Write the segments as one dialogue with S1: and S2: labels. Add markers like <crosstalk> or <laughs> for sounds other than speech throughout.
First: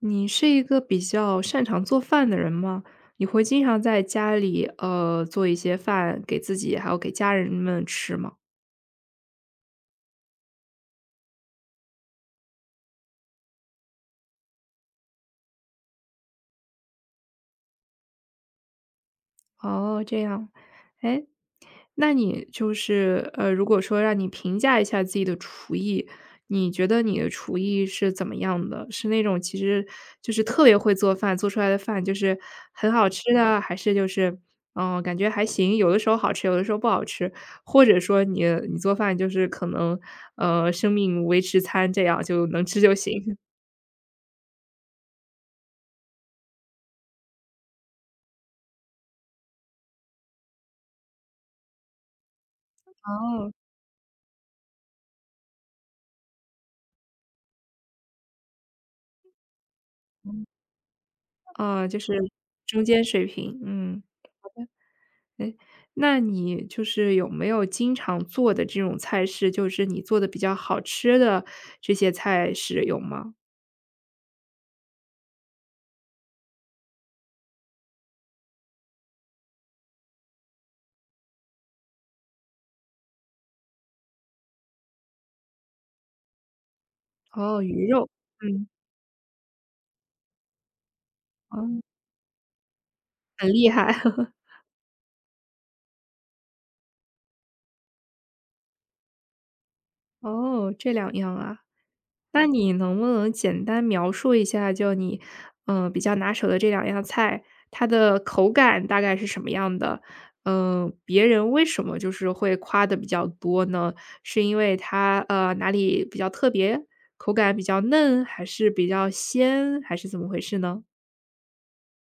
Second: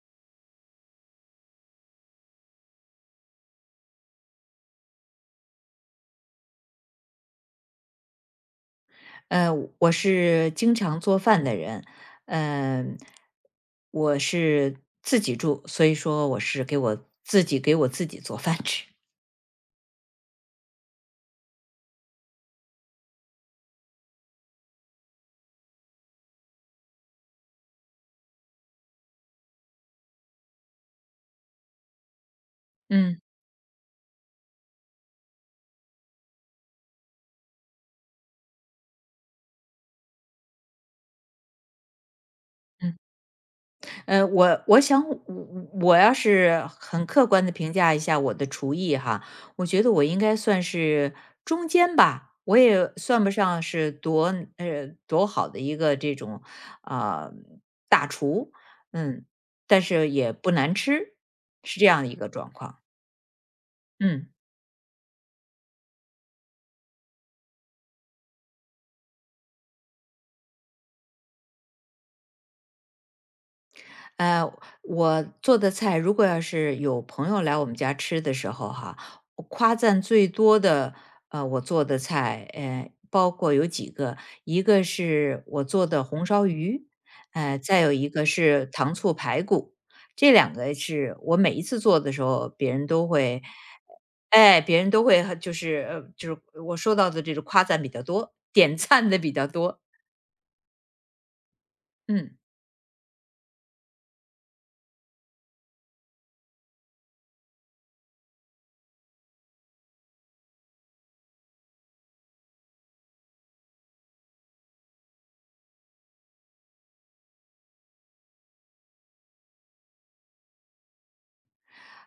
S1: 你是一个比较擅长做饭的人吗？你会经常在家里，做一些饭给自己，还有给家人们吃吗？
S2: 呃，我是经常做饭的人，嗯、我是自己住，所以说我是给我自己做饭吃。
S1: 哦，这样。哎，那你就是如果说让你评价一下自己的厨艺，你觉得你的厨艺是怎么样的？是那种其实就是特别会做饭，做出来的饭就是很好
S2: 嗯
S1: 吃的，还是就是嗯，感觉还行，有的时候好吃，有的时候不好吃，或者说你做饭就是可能生命维持餐这样就能吃
S2: 嗯
S1: 就行？
S2: 我我想我，我要是很客观的评价一下我的厨艺哈，我觉得我应该算是中间吧，我也算不
S1: 哦，
S2: 上是多好的一个这种啊、大厨，嗯，但是
S1: 啊，
S2: 也不
S1: <laughs>
S2: 难吃，是这
S1: 就
S2: 样
S1: 是
S2: 一个状况。
S1: 中间水平，嗯。
S2: 嗯。
S1: 哎，那你就是有没有经常做的这种菜式，就是你做的比较好吃的这些菜式有吗？
S2: 呃，我做的菜如果要是有朋友来我们家吃的时候哈，我夸赞最多的，我做的菜，包括有几个，一个是我做的红烧鱼，
S1: 哦，
S2: 再
S1: 鱼
S2: 有
S1: 肉，
S2: 一个
S1: 嗯，
S2: 是糖醋排骨。这两个是我每
S1: 哦，
S2: 一次做的时候，别人都会
S1: 很厉害。<laughs>
S2: 哎，别人都会很就是呃，就是我收到的这种夸赞比较多，点赞的比较多。
S1: 哦，这两样啊。
S2: 嗯。
S1: 那你能不能简单描述一下，就你，嗯比较拿手的这两样菜，它的口感大概是什么样的？嗯，别人为什么就是会夸的比较多呢？是因为它，哪里比较特别？口感比较嫩？还是比较鲜？还是怎么回事呢？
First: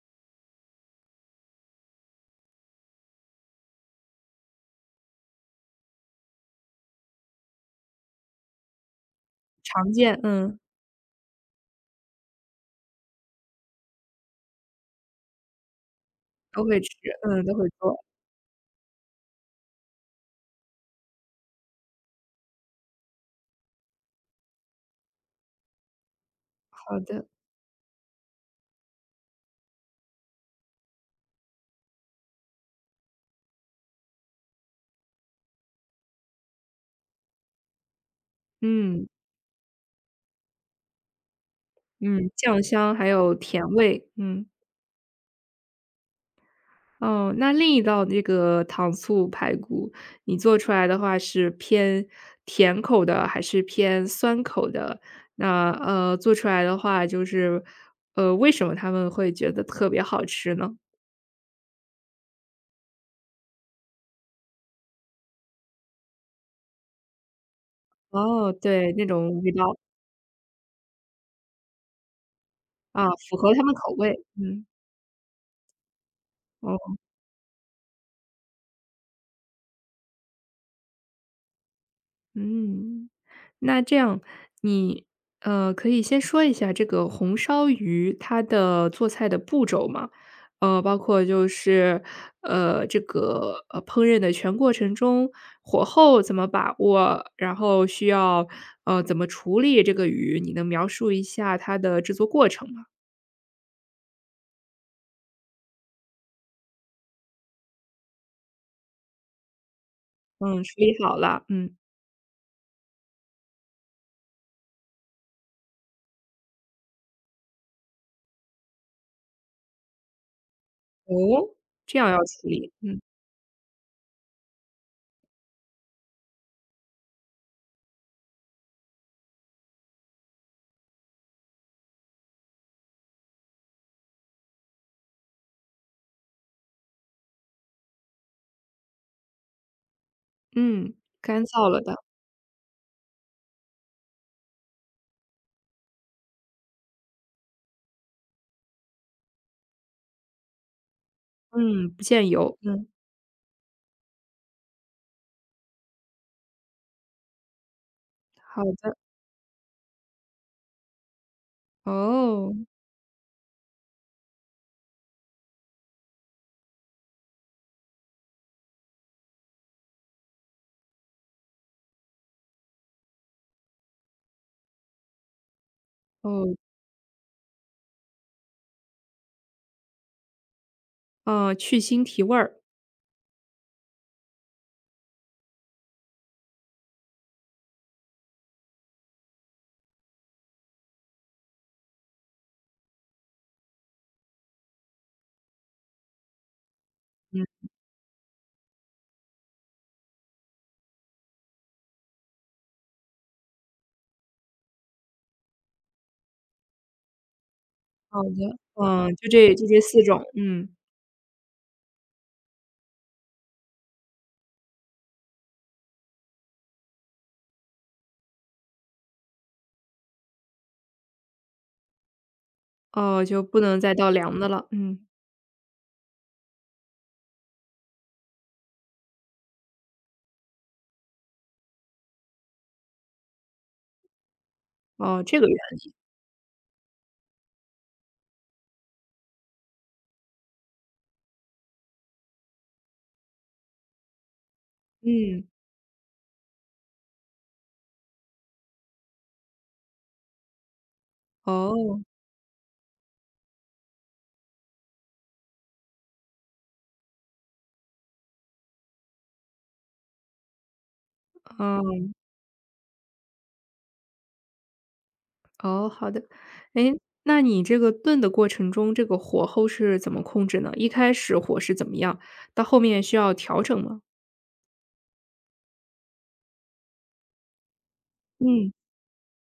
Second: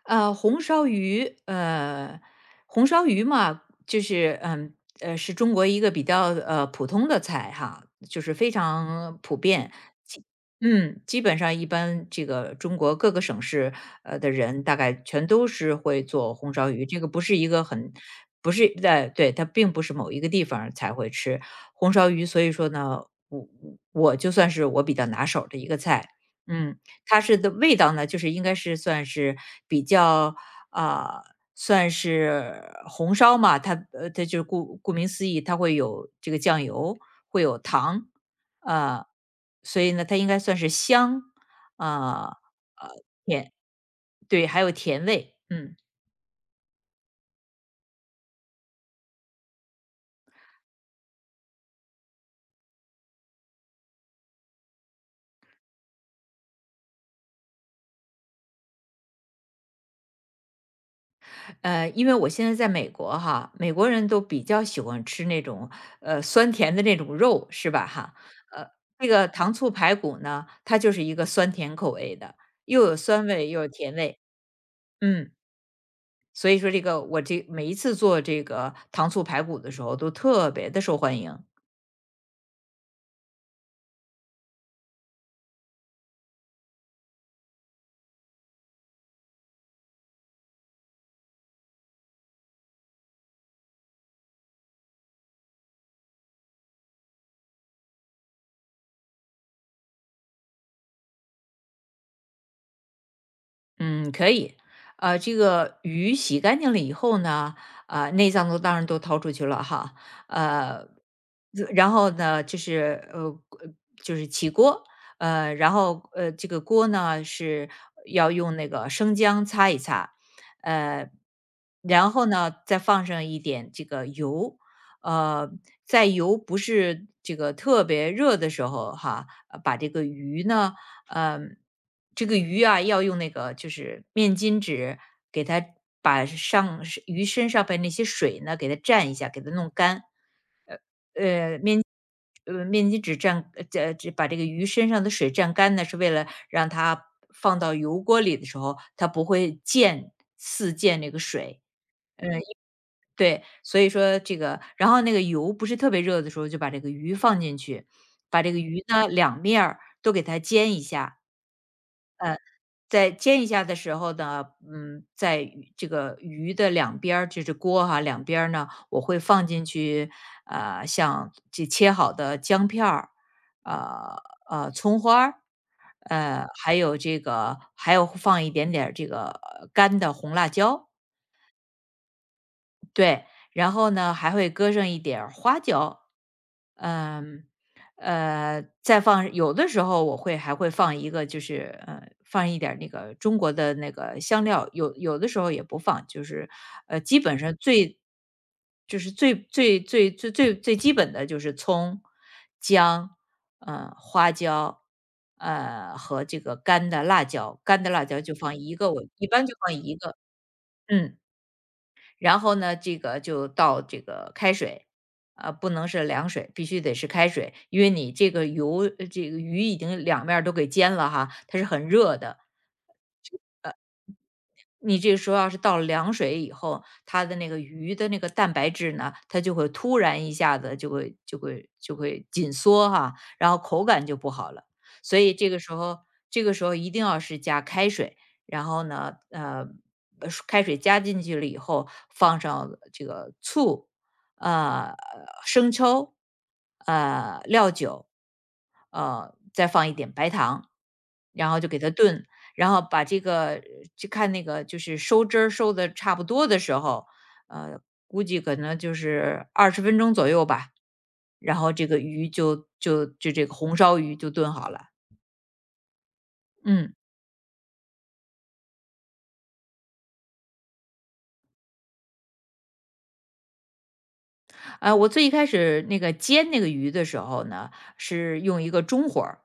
S2: 呃，红烧鱼，呃，红烧鱼嘛，就是是中国一个比较普通的菜哈，就是非常普遍。
S1: 常见，嗯，
S2: 嗯，基本上一般这个中国各个省市，的人大概全都是会做红
S1: 都
S2: 烧
S1: 会
S2: 鱼，
S1: 吃，
S2: 这个不是
S1: 嗯，
S2: 一
S1: 都
S2: 个
S1: 会
S2: 很
S1: 做。
S2: 不是在对，它并不是某一个地方儿才会吃红烧鱼，所以说呢，我就算是我比较拿手的一个菜。嗯，
S1: 好
S2: 它
S1: 的，
S2: 是的味道呢，就是应该是算是比较啊、算是红烧嘛，它就是顾名思义，它会有这个酱油，会有糖。
S1: 嗯，
S2: 啊。所以呢，它应该算是香，
S1: 嗯，
S2: 啊，
S1: 酱香还有
S2: 甜，
S1: 甜味，嗯。
S2: 对，还有甜味。嗯。
S1: 哦，那另一道那个糖醋排骨，你做出来的话是偏甜口的还是偏酸口的？那，做出来的话就是，为什么他们会觉得特别好吃呢？
S2: 因为我现在在美国哈，美国人都比较喜欢吃那种，酸甜的那种肉，是吧哈？
S1: 哦，
S2: 呃，
S1: 对，那
S2: 这个
S1: 种味
S2: 糖醋
S1: 道，
S2: 排骨呢，它就是一个酸甜口味的，又有
S1: 啊，
S2: 酸
S1: 符
S2: 味
S1: 合
S2: 又
S1: 他
S2: 有
S1: 们口
S2: 甜味。
S1: 味，嗯，
S2: 嗯。所以说这
S1: 哦。
S2: 个我这每一次做这个糖醋排骨的时候都特别的受欢迎。
S1: 嗯，那这样你，可以先说一下这个红烧鱼它的做菜的步骤吗？包括就是，烹饪的全过程中，火候怎么把握，然后需要，怎么处理这个鱼，你能描述一下它的制作过程吗？
S2: 嗯，可以。这个鱼洗干净了以后呢，内脏都当然都掏出去了哈。
S1: 嗯，处
S2: 呃，
S1: 理好了，嗯，
S2: 然后呢，就是起锅，然后这个锅呢是要用那个生姜擦一擦，呃，
S1: 哦，这样
S2: 然
S1: 要
S2: 后
S1: 处
S2: 呢
S1: 理，
S2: 再
S1: 嗯，
S2: 放上一点这个油。呃，在油不是这个特别热的时候哈，呃把这个鱼呢嗯，这个鱼啊要用那个就是面巾纸给它把上是鱼身上边那些水呢给它蘸一下，给它弄干。
S1: 嗯，干
S2: 呃，
S1: 燥了
S2: 面
S1: 的，
S2: 面巾纸这把这个鱼身上的水蘸干呢，是为了让它放到油锅里的时候，它不会四溅那个水。
S1: 嗯，不见
S2: 嗯，
S1: 油，嗯，
S2: 对，所以说这个，然后那个油不是特别热的时候，就把这个鱼放进去，把这个
S1: 好
S2: 鱼
S1: 的，
S2: 呢两面儿都给它煎一下。
S1: 哦，
S2: 在煎一下的时候呢，在这个鱼的两边儿，就是锅哈、两边儿呢，我会放进去，像这切好的姜片儿，呃葱花儿，
S1: 哦。
S2: 还有这个还有放一点点儿这个干的红辣椒。
S1: 去腥提味儿。
S2: 对，然后呢还会搁上一点儿花椒。嗯，再放有的时候我会放一个，就是放一点儿那个中国的那个香料，有的时候也不放，就是基本
S1: 嗯，
S2: 上最就是最最最最最最基本的就是葱、姜、花椒，和这个干的辣
S1: 好
S2: 椒，就放
S1: 的。
S2: 一个，我
S1: 嗯，
S2: 一
S1: 就
S2: 般
S1: 这
S2: 就
S1: 就
S2: 放
S1: 这
S2: 一
S1: 四
S2: 个。
S1: 种，嗯，
S2: 嗯。然后呢，这个就倒这个开水。啊，不能是凉水，必须得是开水，因为你这个油呃这个鱼已经两面儿都给煎了哈，它是很热的，
S1: 哦，就不能再倒凉的了，
S2: 你
S1: 嗯，
S2: 这个时候要是倒了凉水以后，它的那个鱼的那个蛋白质呢，它就会突然一下子就会紧缩哈，然后口感就不好了。所
S1: 哦，
S2: 以
S1: 这个
S2: 这
S1: 原
S2: 个时候，一定要是加开水。然后呢，开水加进去了以后，放上这个醋，呃，
S1: 嗯，
S2: 生抽，料酒，再放一点白糖，然后就给它
S1: 哦，
S2: 炖。然后把这个就看那个就是收汁儿收的差不多的时候，呃，估计可能就是二十分钟左右吧，然后这个
S1: 哦，
S2: 鱼就就就这个红烧鱼就炖好了。
S1: 哦，好的。
S2: 嗯。
S1: 诶，那你这个炖的过程中，这个火候是怎么控制呢？一开始火是怎么样，到后面需要调整吗？
S2: 我最一开始那个煎那个鱼的时候呢，是用一
S1: 嗯，
S2: 个中火儿。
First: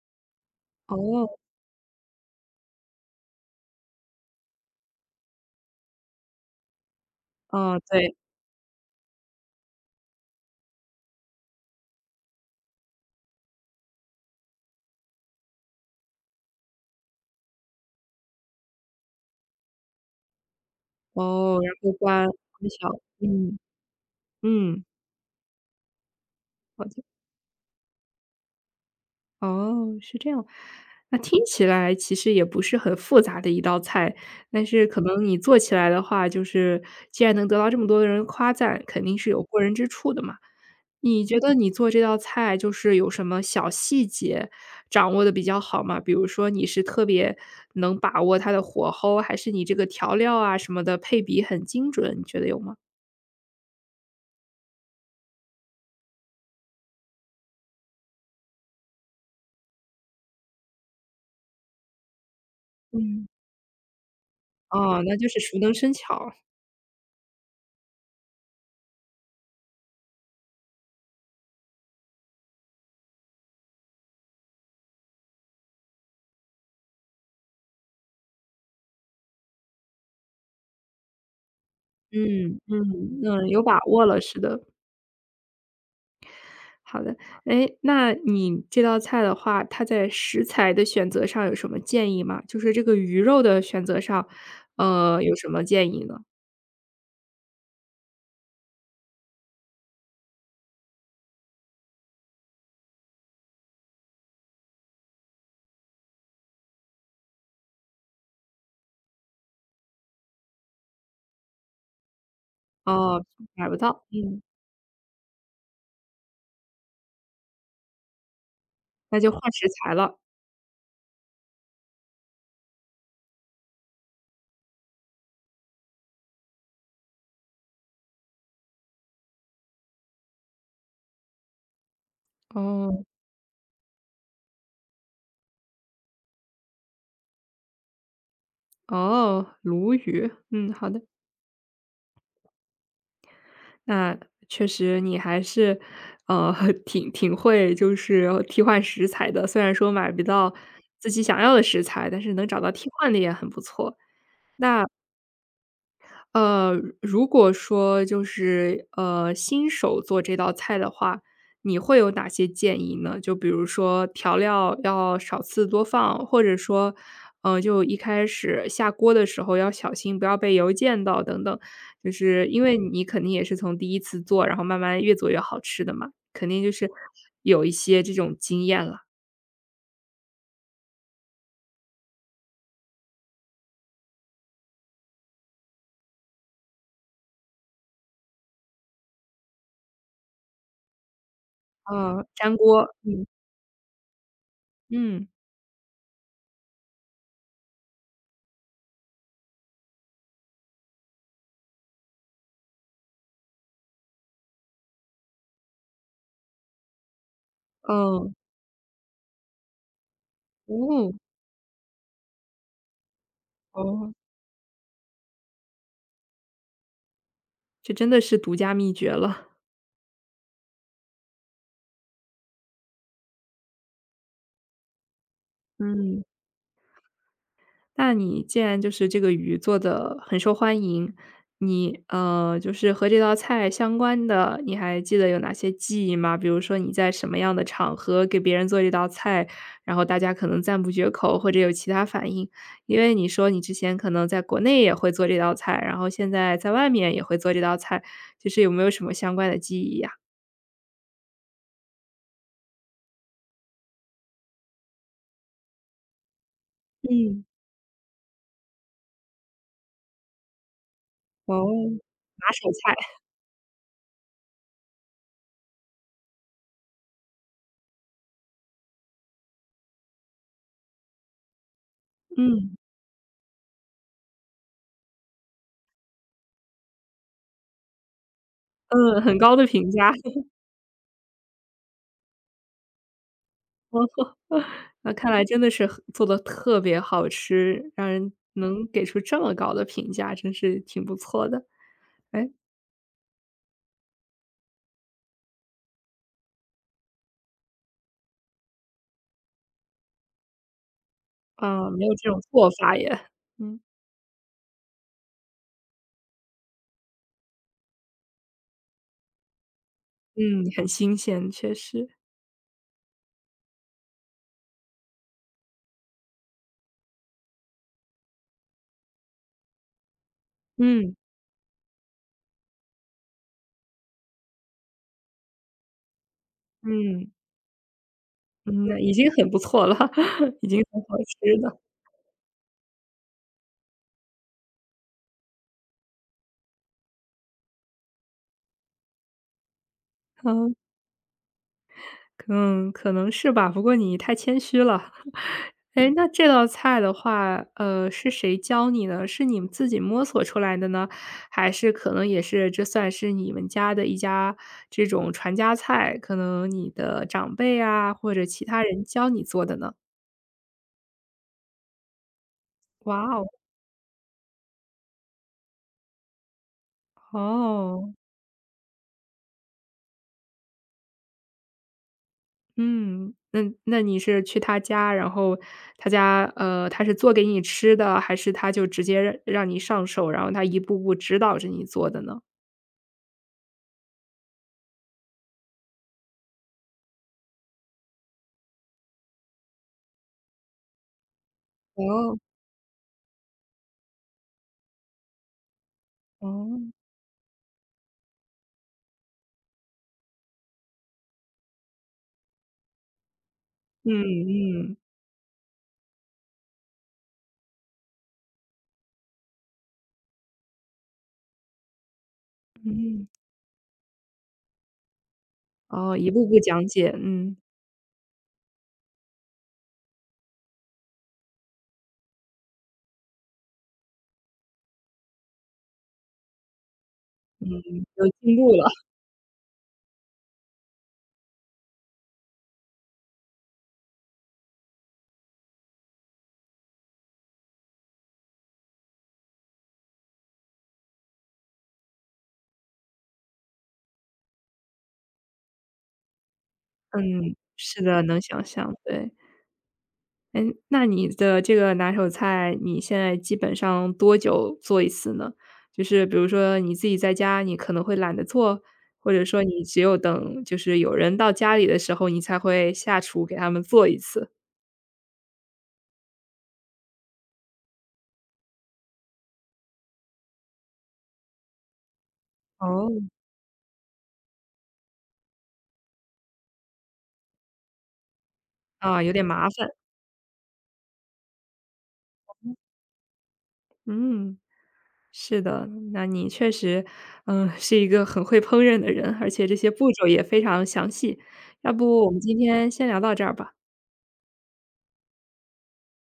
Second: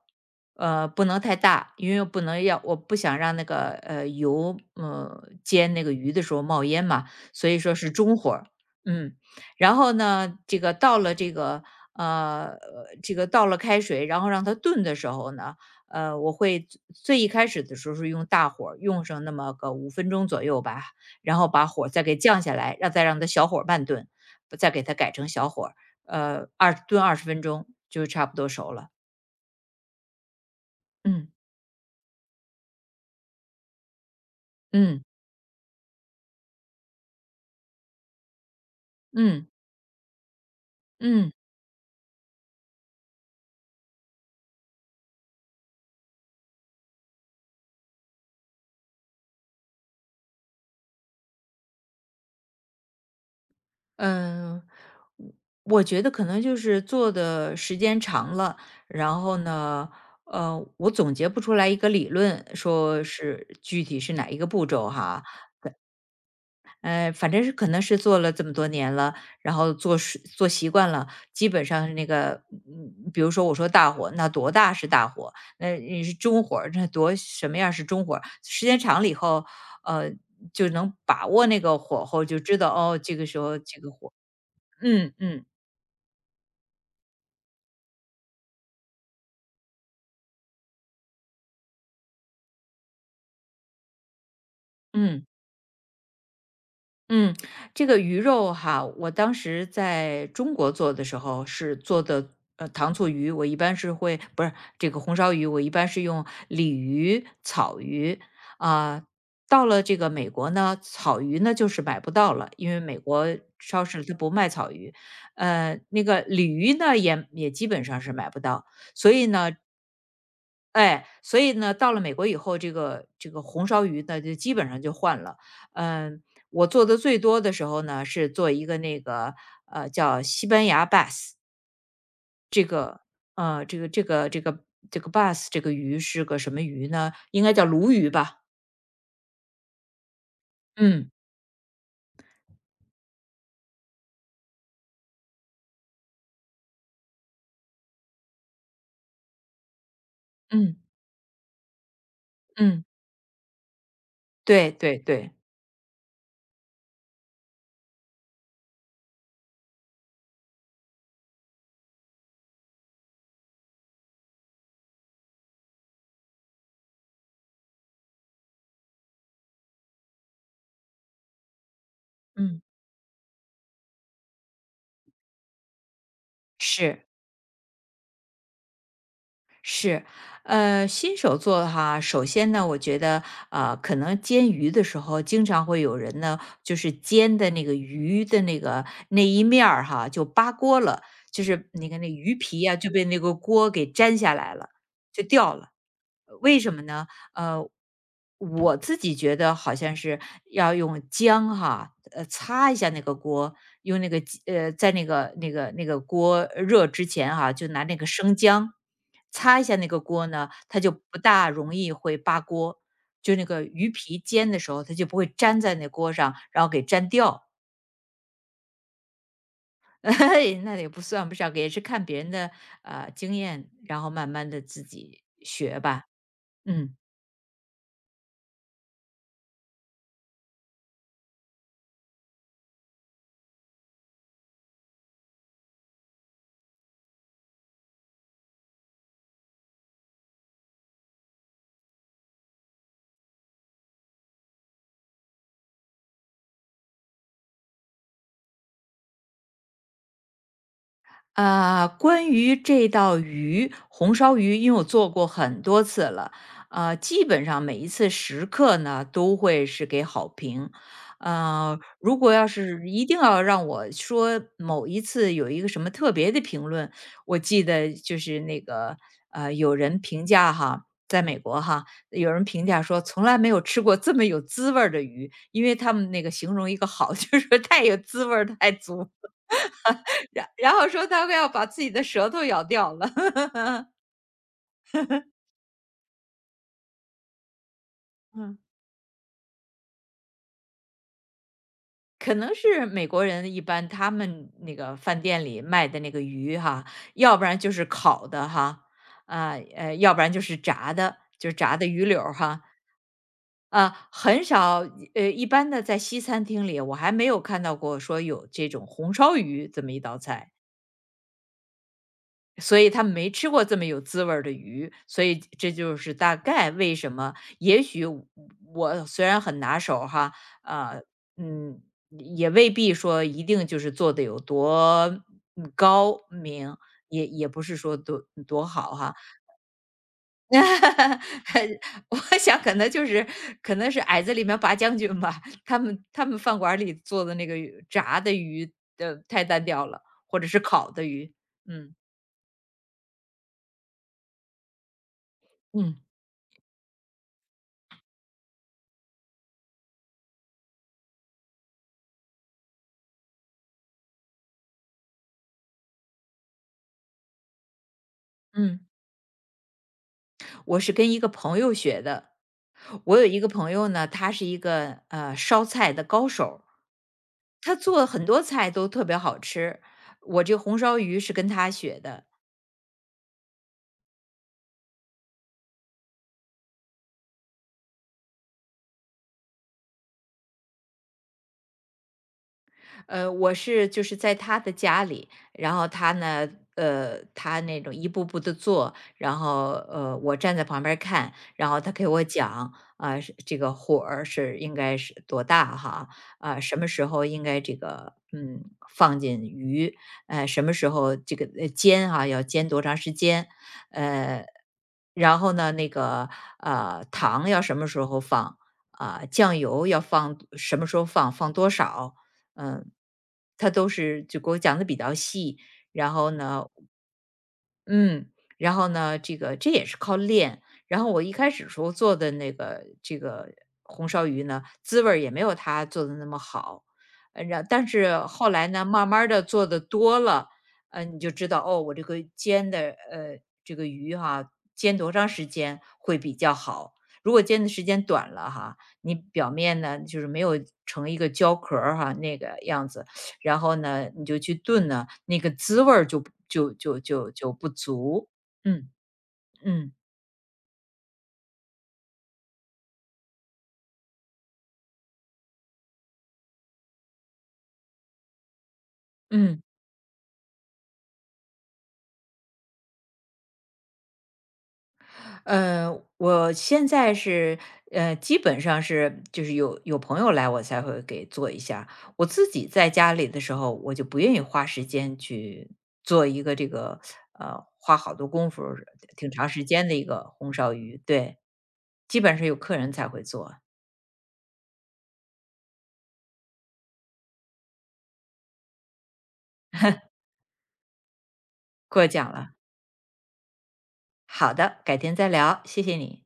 S2: 不能
S1: 哦，
S2: 太大，因为不能要我不想让那个油，煎那个鱼的时候冒烟嘛，所以说
S1: 哦，
S2: 是
S1: 对，
S2: 中火儿。嗯，然后呢，这个到了呃，这个倒了开水，然后让它炖的时候呢，我会最一开始的时候是用大火儿用上那么个5分钟左右吧，然后
S1: 哦，
S2: 把
S1: 然
S2: 火儿
S1: 后
S2: 再给
S1: 关
S2: 降下
S1: 关
S2: 来，
S1: 小，
S2: 再让它小
S1: 嗯，
S2: 火儿慢炖。再给
S1: 嗯，
S2: 它改成小火儿，
S1: 好
S2: 炖
S1: 的。
S2: 二十分钟就差不多熟了。
S1: 哦，是这样。那
S2: 嗯
S1: 听起来其实也不是很复杂的一道菜，但是可
S2: 嗯。
S1: 能你做起来的话，就是既然能得到这么多的人夸赞，肯定是有
S2: 嗯。
S1: 过人之处的嘛。你
S2: 嗯。
S1: 觉得你做这道菜就是有什么小细节掌握的比较好吗？比如说你是特别能把握它的火候，还是你这个调料啊什么的配比很精准，你觉得有吗？
S2: 嗯，我我觉得可能就是做的时间长了，然后呢，我总结不出来一个理论，说
S1: 嗯。
S2: 是具体是哪一个步骤
S1: 哦，那
S2: 哈。
S1: 就是熟能生巧，
S2: 反正是可能是做了这么多年了，然后做是做习惯了，基本上是那个，比如说我说大火，那多大是大火？那你是中火儿那多什么样是中火儿，时间长了以后，呃，就能把握那个火候，就知
S1: 嗯，
S2: 道哦，这
S1: 嗯，
S2: 个时
S1: 嗯，
S2: 候
S1: 有把
S2: 这个
S1: 握
S2: 火。
S1: 了，是的。
S2: 嗯。嗯。
S1: 好的，哎，那你这道菜的话，它在食材的选择上有什么建议吗？就是这个鱼肉的选择上，
S2: 嗯。
S1: 有什么建议呢？
S2: 嗯，这个鱼肉哈，我当时在中国做的时候是做的糖醋鱼，我一般是会不是这个红烧鱼，我一般是用鲤鱼、草鱼，啊、到了这个美国呢，草鱼呢就是买不到了，因为美
S1: 哦，
S2: 国
S1: 买不
S2: 超
S1: 到，
S2: 市它不
S1: 嗯，
S2: 卖草鱼。那个鲤鱼呢也基本上是买不到。所
S1: 那
S2: 以
S1: 就换
S2: 呢，
S1: 食材了。
S2: 所以呢，到了美国以后，这个红烧鱼呢，就基本上就换了。嗯，我做的最多的时候呢，是做一个那个叫西班牙 bass。
S1: 哦，
S2: 呃，这个这个这个这个 bass 这个鱼是个什么鱼呢？应该叫鲈鱼吧？
S1: 哦，鲈鱼，嗯，好的。
S2: 嗯。
S1: 那确实你还是，呃，<laughs> 挺会就是替换食材的，虽然说买不到
S2: 嗯。
S1: 自己想要的食材，但是能找到
S2: 嗯。嗯。
S1: 替换的也很不错。
S2: 对
S1: 那
S2: 对对。
S1: 呃，如果说就是，新手做这道菜的话，你会有哪些建议呢？就比如说调料要少次多放，或者说，就一开始下锅的时候要小心，不要被油溅到等等。就是
S2: 嗯。
S1: 因为你肯定也是从第一次做，然后慢慢越做越好吃的嘛，肯定就是
S2: 是。
S1: 有一些这种经验了。
S2: 是。新手做哈，首先呢，我觉得，可能煎鱼的时候，经常会有人呢，就是煎的那个鱼的那个那一面儿哈，就扒锅了，就是那个那
S1: 嗯，
S2: 鱼
S1: 粘
S2: 皮呀、
S1: 锅，
S2: 就被那
S1: 嗯，
S2: 个锅给粘下来了，就
S1: 嗯，
S2: 掉了。为什么呢？呃，我自己觉得好像是要用姜哈，擦一下那个锅，用那个鸡呃，在那个锅热之前哈，就拿那个
S1: 嗯，
S2: 生姜擦一下那个锅呢，它就
S1: 哦，
S2: 不大容易会扒锅。就那个鱼
S1: 哦，
S2: 皮煎的时候，它就不会粘在那锅上，然后给粘掉。
S1: 这真的是独家秘诀了，
S2: <laughs> 那也不算不上，也是看别人的经验，然后慢慢的自己学吧。
S1: 嗯。
S2: 嗯。
S1: 那你既然就是这个鱼做的很受欢迎，你就是和这道菜相关的，你还记得有哪些记忆吗？比如说你在什么样的场合给别人做这道菜，然后大家可能赞不绝口，或者有其他反应？因为你说你之前可能在国内也会做这道菜，然后现在在外面也会做这道菜，就是有没有什么相关的记忆呀？
S2: 啊，关于这道鱼，红烧鱼，因为我做过很多次了，啊，基
S1: 嗯，
S2: 本上每一次食客呢都会是给好评。
S1: 哦。
S2: 如果
S1: 拿
S2: 要
S1: 手
S2: 是
S1: 菜，
S2: 一定要让我说某一次有一个什么特别的评论，我记得就是有人评价哈，在美国哈，有人评
S1: 嗯，
S2: 价说从来没有吃过这么有滋味儿的鱼，因为他们那个形容一个好，<laughs> 就是说太有滋味儿太足，
S1: 嗯，很高的评价。
S2: 然后说他要把自己的舌头咬掉了。<laughs>
S1: 那看来真的是很做的特别好吃，让人
S2: 嗯，
S1: 能给出这么高的评价，真是挺不错的。
S2: 可
S1: 哎，
S2: 能是美国人一般他们那个饭店里卖的那个鱼哈，要不然就是烤的哈，要不然就是炸的，就是炸的
S1: 啊，没
S2: 鱼
S1: 有
S2: 柳
S1: 这
S2: 儿
S1: 种
S2: 哈，
S1: 做法耶。嗯，
S2: 啊，很少，一般的在西餐厅里我还没有看到过说有这种红烧鱼这么一道菜。
S1: 嗯，很新鲜，确实。
S2: 所以他没吃过这么有滋味儿的鱼，所以这就是大概为什么。也许我虽然很拿手哈。啊。
S1: 嗯，
S2: 嗯。也未必说一定就是做的有多高明，也
S1: 嗯，
S2: 也不是说多
S1: 嗯，
S2: 好
S1: 那已
S2: 哈。
S1: 经很不错了，<laughs> 已经很好吃了。
S2: <laughs> 我想可能是矮子里面拔将军吧，他们饭馆儿里做的那个鱼炸的鱼的太单调了，或者是
S1: 嗯，
S2: 烤的鱼。嗯。
S1: 嗯，可能是吧，不过你太谦虚了。
S2: 嗯。
S1: 哎，那这道菜的话，是谁教你的？是你们自己摸索出来的呢？还是可能也是这算是你们家的一家这种传家菜，可能你的长辈啊，或者其
S2: 嗯。
S1: 他人教你做的呢？
S2: 我是跟一个朋友学的。
S1: 哇
S2: 我有一
S1: 哦，
S2: 个朋友呢，他是一个烧菜的高手儿，他做
S1: 哦，
S2: 很多菜都特别好吃。我这红烧鱼是跟他学的。
S1: 嗯，那那你是去他家，然后他家，他是做给你吃的，还是他就直接让你上手，然后他一步步指导着你做的呢？
S2: 就是在他的家里，然后他呢，他那种一步步的做，然后，我站在旁边儿看，然后他给我
S1: 哦，
S2: 讲，啊，是这个火儿是应该是多大哈，啊，什么
S1: 哦。
S2: 时候应该这个，放进鱼，什么时候这个，煎啊？要煎多长时间，
S1: 嗯
S2: 呃，
S1: 嗯，
S2: 然后呢，那个，糖要什么时候放，啊，酱油要放什么时候放，放多少。嗯。
S1: 嗯。
S2: 他都是就给我讲的比较细。然
S1: 哦，一
S2: 后嗯
S1: 步步
S2: 呢
S1: 讲解，嗯，
S2: 嗯，然后呢，这也是靠练。然后我一开始时候做的这个红烧鱼呢，滋味儿也没有他做的那么好。
S1: 嗯，
S2: 但是
S1: 有
S2: 后
S1: 进
S2: 来
S1: 步
S2: 呢，
S1: 了。
S2: 慢
S1: <laughs>
S2: 慢的做的多了，你就知道，哦，我这个煎的，这个鱼哈，煎多长时间会比较好。如果煎的时间短了哈，你表面呢，就是没有成一个焦壳儿哈，那个样子，然后呢，你就去炖呢，那个滋味儿就不就就就就不
S1: 是的，
S2: 足。
S1: 能想
S2: 嗯。
S1: 象，对。
S2: 嗯。
S1: 哎，那你的这个拿手菜，你现在基本上多久做一次呢？就是比如说你自己在家，你可能会懒得做，或者
S2: 嗯。
S1: 说你只有等就是有人到家里的时候，你才会下厨给他们做一次。
S2: 我现在是基本上是就是有朋友来我才会给做一下。我自己在家
S1: 哦，
S2: 里的时候，我就不愿意花时间去做一个花好多功夫儿
S1: 啊，
S2: 挺
S1: 有点
S2: 长时
S1: 麻烦，
S2: 间的一个红烧鱼。对，基本上有客人才会做。
S1: 嗯。是的，那你确实，嗯，是一个很会烹饪的人，而且这些步骤也非常详细。要
S2: 过
S1: 不我
S2: 奖
S1: 们
S2: 了。
S1: 今天先聊到这儿吧。
S2: 好的，改天再聊，谢谢你。